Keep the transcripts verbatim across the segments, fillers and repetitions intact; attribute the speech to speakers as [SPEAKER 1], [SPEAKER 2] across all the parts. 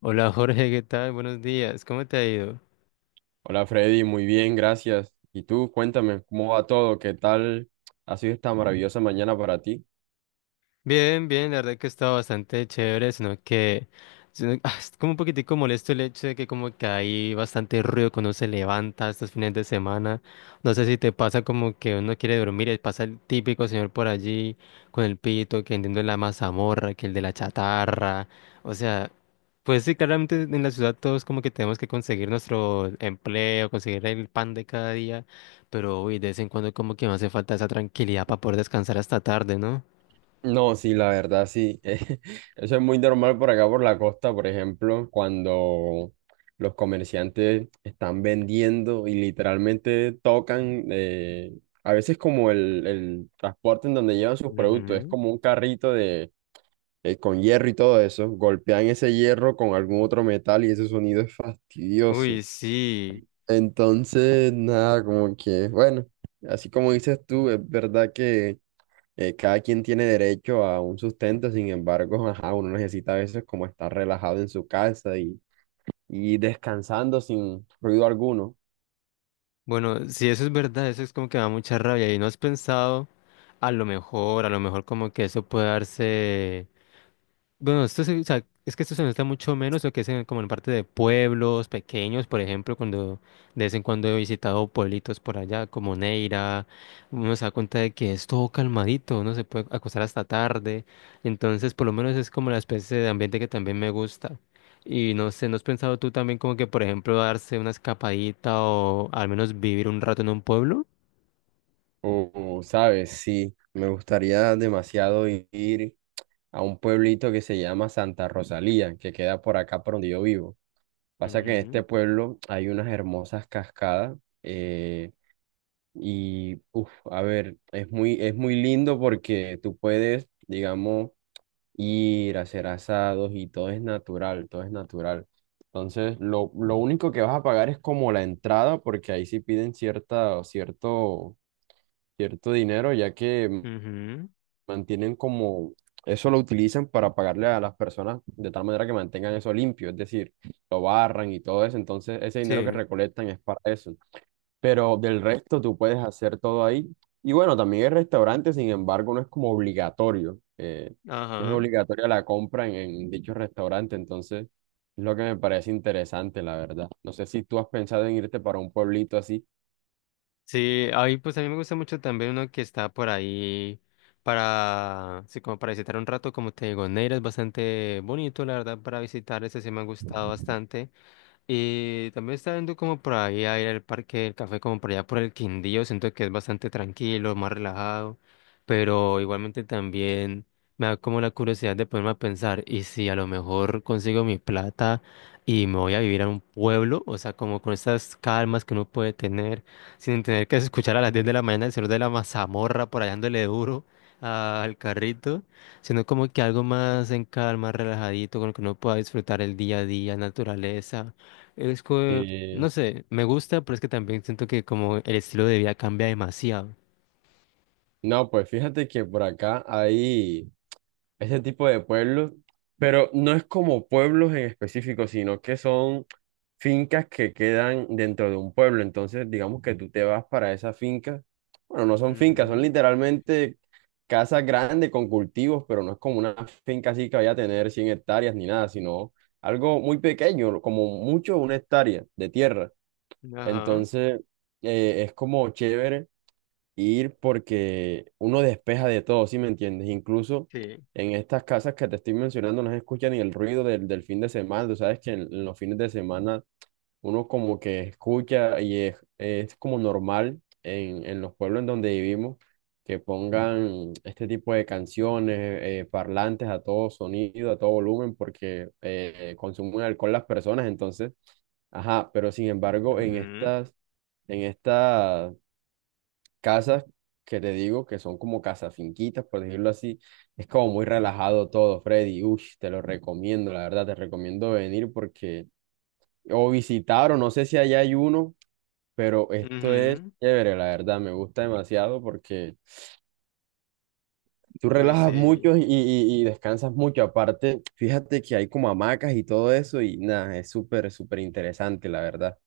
[SPEAKER 1] Hola Jorge, ¿qué tal? Buenos días, ¿cómo te ha ido?
[SPEAKER 2] Hola Freddy, muy bien, gracias. ¿Y tú? Cuéntame, ¿cómo va todo? ¿Qué tal ha sido esta maravillosa mañana para ti?
[SPEAKER 1] Bien, bien, la verdad que está bastante chévere, sino que sino- ah, es como un poquitico molesto el hecho de que como que hay bastante ruido cuando uno se levanta estos fines de semana. No sé si te pasa como que uno quiere dormir y pasa el típico señor por allí con el pito, que entiendo la mazamorra, que el de la chatarra. O sea, pues sí, claramente en la ciudad todos como que tenemos que conseguir nuestro empleo, conseguir el pan de cada día, pero uy, de vez en cuando como que me hace falta esa tranquilidad para poder descansar hasta tarde, ¿no?
[SPEAKER 2] No, sí, la verdad, sí. Eh, Eso es muy normal por acá, por la costa, por ejemplo, cuando los comerciantes están vendiendo y literalmente tocan, eh, a veces como el, el transporte en donde llevan sus productos, es
[SPEAKER 1] Ujú.
[SPEAKER 2] como un carrito de, eh, con hierro y todo eso, golpean ese hierro con algún otro metal y ese sonido es fastidioso.
[SPEAKER 1] Uy, sí.
[SPEAKER 2] Entonces, nada, como que, bueno, así como dices tú, es verdad que eh, cada quien tiene derecho a un sustento, sin embargo, ajá, uno necesita a veces como estar relajado en su casa y, y descansando sin ruido alguno.
[SPEAKER 1] Bueno, si eso es verdad, eso es como que me da mucha rabia. ¿Y no has pensado, a lo mejor, a lo mejor como que eso puede darse...? Bueno, esto se- o sea, es que esto se nota mucho menos lo que es en- como en parte de pueblos pequeños, por ejemplo, cuando de vez en cuando he visitado pueblitos por allá, como Neira, uno se da cuenta de que es todo calmadito, uno se puede acostar hasta tarde, entonces por lo menos es como la especie de ambiente que también me gusta. Y no sé, ¿no has pensado tú también como que, por ejemplo, darse una escapadita o al menos vivir un rato en un pueblo?
[SPEAKER 2] O, o, ¿sabes? Sí, me gustaría demasiado ir a un pueblito que se llama Santa Rosalía, que queda por acá por donde yo vivo. Pasa que en este
[SPEAKER 1] Ujú,
[SPEAKER 2] pueblo hay unas hermosas cascadas. eh, Y, uff, a ver, es muy, es muy lindo porque tú puedes, digamos, ir a hacer asados y todo es natural, todo es natural. Entonces, lo, lo único que vas a pagar es como la entrada, porque ahí sí piden cierta, cierto, cierto dinero, ya que
[SPEAKER 1] ujú,
[SPEAKER 2] mantienen como, eso lo utilizan para pagarle a las personas de tal manera que mantengan eso limpio, es decir, lo barran y todo eso. Entonces, ese dinero que
[SPEAKER 1] sí.
[SPEAKER 2] recolectan es para eso, pero del resto tú puedes hacer todo ahí. Y bueno, también el restaurante, sin embargo, no es como obligatorio. Eh, es
[SPEAKER 1] Ajá.
[SPEAKER 2] obligatoria la compra en, en dicho restaurante, entonces es lo que me parece interesante, la verdad. No sé si tú has pensado en irte para un pueblito así.
[SPEAKER 1] Sí, ahí pues a mí me gusta mucho también uno que está por ahí para, sí, como para visitar un rato, como te digo, Neira es bastante bonito, la verdad, para visitar, ese sí me ha gustado bastante. Y también está viendo como por ahí a ir al parque del café, como por allá por el Quindío, siento que es bastante tranquilo, más relajado, pero igualmente también me da como la curiosidad de ponerme a pensar, y si a lo mejor consigo mi plata y me voy a vivir a un pueblo, o sea, como con estas calmas que uno puede tener, sin tener que escuchar a las diez de la mañana el señor de la mazamorra por allá dándole duro al carrito sino como que algo más en calma, relajadito, con lo que uno pueda disfrutar el día a día, naturaleza. Es que, no
[SPEAKER 2] Sí.
[SPEAKER 1] sé, me gusta, pero es que también siento que como el estilo de vida cambia demasiado.
[SPEAKER 2] No, pues fíjate que por acá hay ese tipo de pueblos, pero no es como pueblos en específico, sino que son fincas que quedan dentro de un pueblo. Entonces, digamos que tú te vas para esa finca. Bueno, no son fincas, son literalmente casas grandes con cultivos, pero no es como una finca así que vaya a tener cien hectáreas ni nada, sino algo muy pequeño, como mucho una hectárea de tierra.
[SPEAKER 1] Ujú, ajá,
[SPEAKER 2] Entonces, eh, es como chévere ir porque uno despeja de todo, ¿sí me entiendes? Incluso
[SPEAKER 1] sí.
[SPEAKER 2] en estas casas que te estoy mencionando no se escucha ni el ruido del, del fin de semana. Tú sabes que en en los fines de semana uno como que escucha y es, es como normal en, en los pueblos en donde vivimos que pongan este tipo de canciones, eh, parlantes a todo sonido, a todo volumen, porque eh, consumen alcohol las personas, entonces, ajá, pero sin embargo, en
[SPEAKER 1] Ujú,
[SPEAKER 2] estas, en estas casas que te digo, que son como casas finquitas, por decirlo así, es como muy relajado todo, Freddy, uy, te lo recomiendo, la verdad, te recomiendo venir porque... O visitar, o no sé si allá hay uno, pero esto es
[SPEAKER 1] ujú.
[SPEAKER 2] chévere, la verdad, me gusta demasiado porque tú
[SPEAKER 1] Uy,
[SPEAKER 2] relajas
[SPEAKER 1] sí.
[SPEAKER 2] mucho y, y- y descansas mucho. Aparte, fíjate que hay como hamacas y todo eso y nada, es súper, súper interesante, la verdad.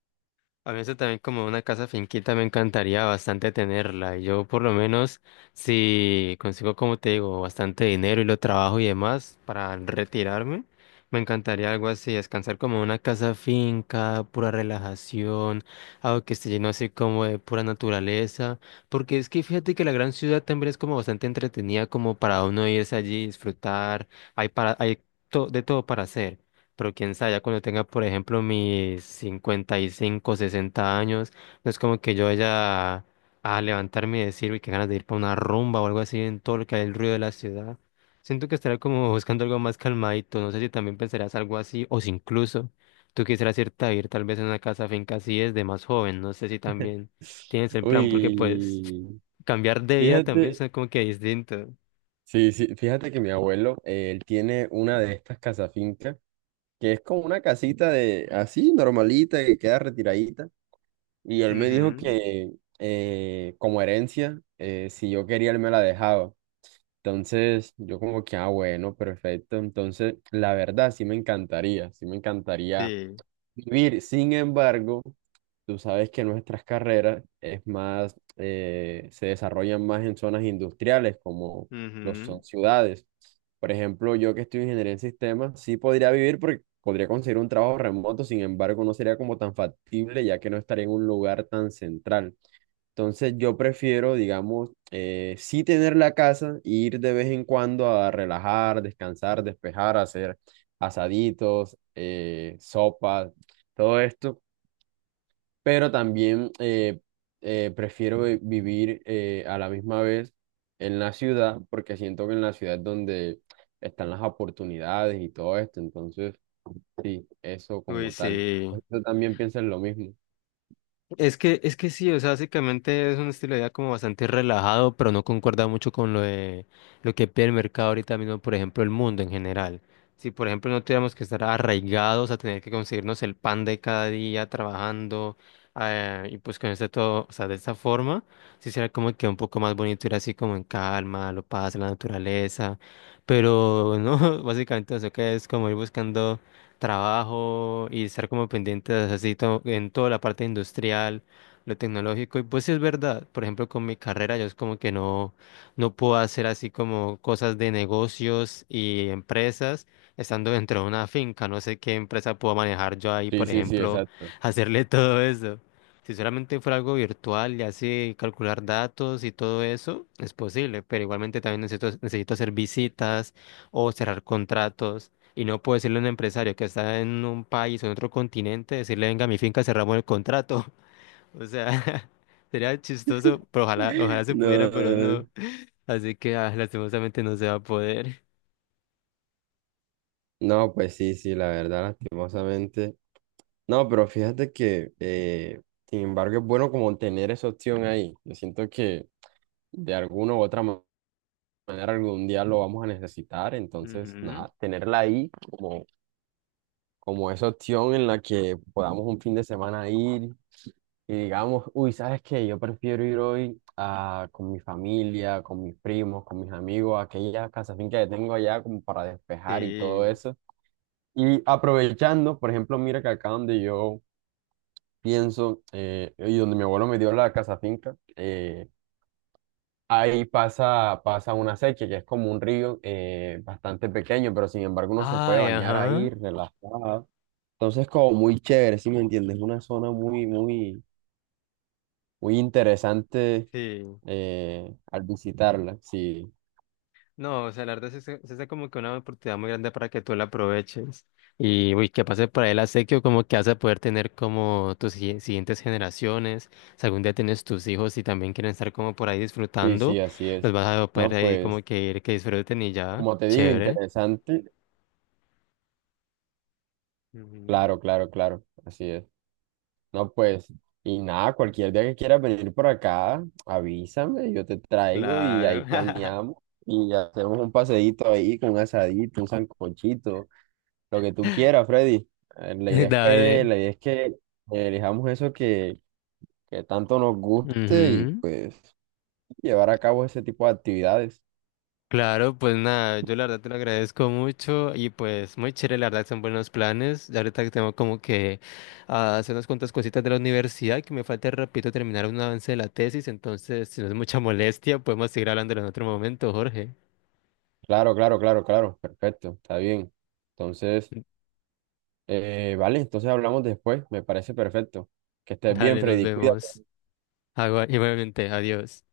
[SPEAKER 1] A mí eso también como una casa finquita me encantaría bastante tenerla. Y yo por lo menos si consigo, como te digo, bastante dinero y lo trabajo y demás para retirarme, me encantaría algo así, descansar como en una casa finca, pura relajación, algo que esté lleno así como de pura naturaleza. Porque es que fíjate que la gran ciudad también es como bastante entretenida como para uno irse allí, disfrutar, hay para, hay to- de todo para hacer. Pero quién sabe, ya cuando tenga, por ejemplo, mis cincuenta y cinco, sesenta años, no es como que yo vaya a levantarme y decir, uy, qué ganas de ir para una rumba o algo así en todo lo que hay el ruido de la ciudad. Siento que estaré como buscando algo más calmadito. No sé si también pensarás algo así o si incluso tú quisieras irte a ir tal vez en una casa finca así desde más joven. No sé si también tienes el plan porque pues
[SPEAKER 2] Uy,
[SPEAKER 1] cambiar de vida también
[SPEAKER 2] fíjate,
[SPEAKER 1] es como que distinto.
[SPEAKER 2] sí, sí, fíjate que mi abuelo, eh, él tiene una de estas finca que es como una casita de así, normalita, que queda retiradita. Y él me dijo
[SPEAKER 1] Ujú,
[SPEAKER 2] que eh, como herencia, eh, si yo quería, él me la dejaba. Entonces, yo como que, ah, bueno, perfecto. Entonces, la verdad, sí me encantaría, sí me encantaría
[SPEAKER 1] sí.
[SPEAKER 2] vivir. Sin embargo, tú sabes que nuestras carreras es más, eh, se desarrollan más en zonas industriales, como lo
[SPEAKER 1] Ujú.
[SPEAKER 2] son ciudades. Por ejemplo, yo que estoy en ingeniería en sistemas, sí podría vivir porque podría conseguir un trabajo remoto, sin embargo, no sería como tan factible, ya que no estaría en un lugar tan central. Entonces yo prefiero, digamos, eh, sí tener la casa e ir de vez en cuando a relajar, descansar, despejar, hacer asaditos, eh, sopas, todo esto, pero también eh, eh, prefiero vi- vivir eh, a la misma vez en la ciudad, porque siento que en la ciudad es donde están las oportunidades y todo esto, entonces sí, eso
[SPEAKER 1] Uy,
[SPEAKER 2] como tal.
[SPEAKER 1] sí.
[SPEAKER 2] ¿Tú también piensas lo mismo?
[SPEAKER 1] Es que, es que sí, o sea, básicamente es un estilo de vida como bastante relajado, pero no concuerda mucho con lo de lo que pide el mercado ahorita mismo, por ejemplo, el mundo en general. Si, por ejemplo, no tuviéramos que estar arraigados a tener que conseguirnos el pan de cada día trabajando, eh, y pues con este todo, o sea, de esta forma, sí sería como que un poco más bonito ir así como en calma, lo paz, la naturaleza, pero no, básicamente eso que es como ir buscando trabajo y estar como pendientes así to- en toda la parte industrial, lo tecnológico. Y pues sí es verdad, por ejemplo, con mi carrera yo es como que no, no puedo hacer así como cosas de negocios y empresas estando dentro de una finca. No sé qué empresa puedo manejar yo ahí,
[SPEAKER 2] Sí,
[SPEAKER 1] por
[SPEAKER 2] sí, sí,
[SPEAKER 1] ejemplo,
[SPEAKER 2] exacto.
[SPEAKER 1] hacerle todo eso. Si solamente fuera algo virtual y así calcular datos y todo eso, es posible, pero igualmente también necesito, necesito hacer visitas o cerrar contratos. Y no puedo decirle a un empresario que está en un país o en otro continente, decirle, venga, mi finca, cerramos el contrato. O sea, sería chistoso, pero ojalá, ojalá se pudiera, pero
[SPEAKER 2] No.
[SPEAKER 1] no. Así que ah, lastimosamente no se va a poder.
[SPEAKER 2] No, pues sí, sí, la verdad, lastimosamente. No, pero fíjate que, eh, sin embargo, es bueno como tener esa opción ahí. Yo siento que de alguna u otra ma- manera algún día lo vamos a necesitar, entonces,
[SPEAKER 1] Ujú,
[SPEAKER 2] nada, tenerla ahí como, como esa opción en la que podamos un fin de semana ir y digamos, uy, ¿sabes qué? Yo prefiero ir hoy a, con mi familia, con mis primos, con mis amigos, a aquella casa finca que tengo allá como para despejar y todo
[SPEAKER 1] sí.
[SPEAKER 2] eso. Y aprovechando, por ejemplo, mira que acá donde yo pienso eh, y donde mi abuelo me dio la casa finca, eh, ahí pasa, pasa una sequía que es como un río eh, bastante pequeño, pero sin embargo uno se puede
[SPEAKER 1] Ay,
[SPEAKER 2] bañar
[SPEAKER 1] ajá.
[SPEAKER 2] ahí relajado. Entonces, como muy chévere, ¿si me entiendes? Una zona muy, muy, muy interesante
[SPEAKER 1] Sí.
[SPEAKER 2] eh, al visitarla. Sí,
[SPEAKER 1] No, o sea, la verdad es que es como que una oportunidad muy grande para que tú la aproveches. Y uy, que pase por ahí el acequio, como que vas a poder tener como tus si- siguientes generaciones. Si algún día tienes tus hijos y también quieren estar como por ahí
[SPEAKER 2] sí,
[SPEAKER 1] disfrutando,
[SPEAKER 2] sí, así
[SPEAKER 1] los
[SPEAKER 2] es.
[SPEAKER 1] vas a poder
[SPEAKER 2] No,
[SPEAKER 1] ahí como
[SPEAKER 2] pues,
[SPEAKER 1] que ir que disfruten y ya.
[SPEAKER 2] como te digo,
[SPEAKER 1] Chévere.
[SPEAKER 2] interesante.
[SPEAKER 1] Ujú.
[SPEAKER 2] Claro, claro, claro, así es. No, pues, y nada, cualquier día que quieras venir por acá, avísame, yo te traigo y ahí
[SPEAKER 1] Claro.
[SPEAKER 2] planeamos y hacemos un paseíto ahí con un asadito, un sancochito, lo que tú quieras, Freddy. Eh, La idea es que,
[SPEAKER 1] Dale.
[SPEAKER 2] la idea es que elijamos eso que, que tanto nos guste y
[SPEAKER 1] Ujú.
[SPEAKER 2] pues llevar a cabo ese tipo de actividades.
[SPEAKER 1] Claro, pues nada, yo la verdad te lo agradezco mucho y pues muy chévere, la verdad son buenos planes. Ya ahorita que tengo como que ah, hacer unas cuantas cositas de la universidad que me falta, repito, terminar un avance de la tesis, entonces si no es mucha molestia, podemos seguir hablándolo en otro momento, Jorge.
[SPEAKER 2] Claro, claro, claro, claro, perfecto, está bien. Entonces, eh, vale, entonces hablamos después, me parece perfecto. Que estés bien,
[SPEAKER 1] Dale, nos
[SPEAKER 2] Freddy, cuídate.
[SPEAKER 1] vemos. Agua, igualmente, adiós.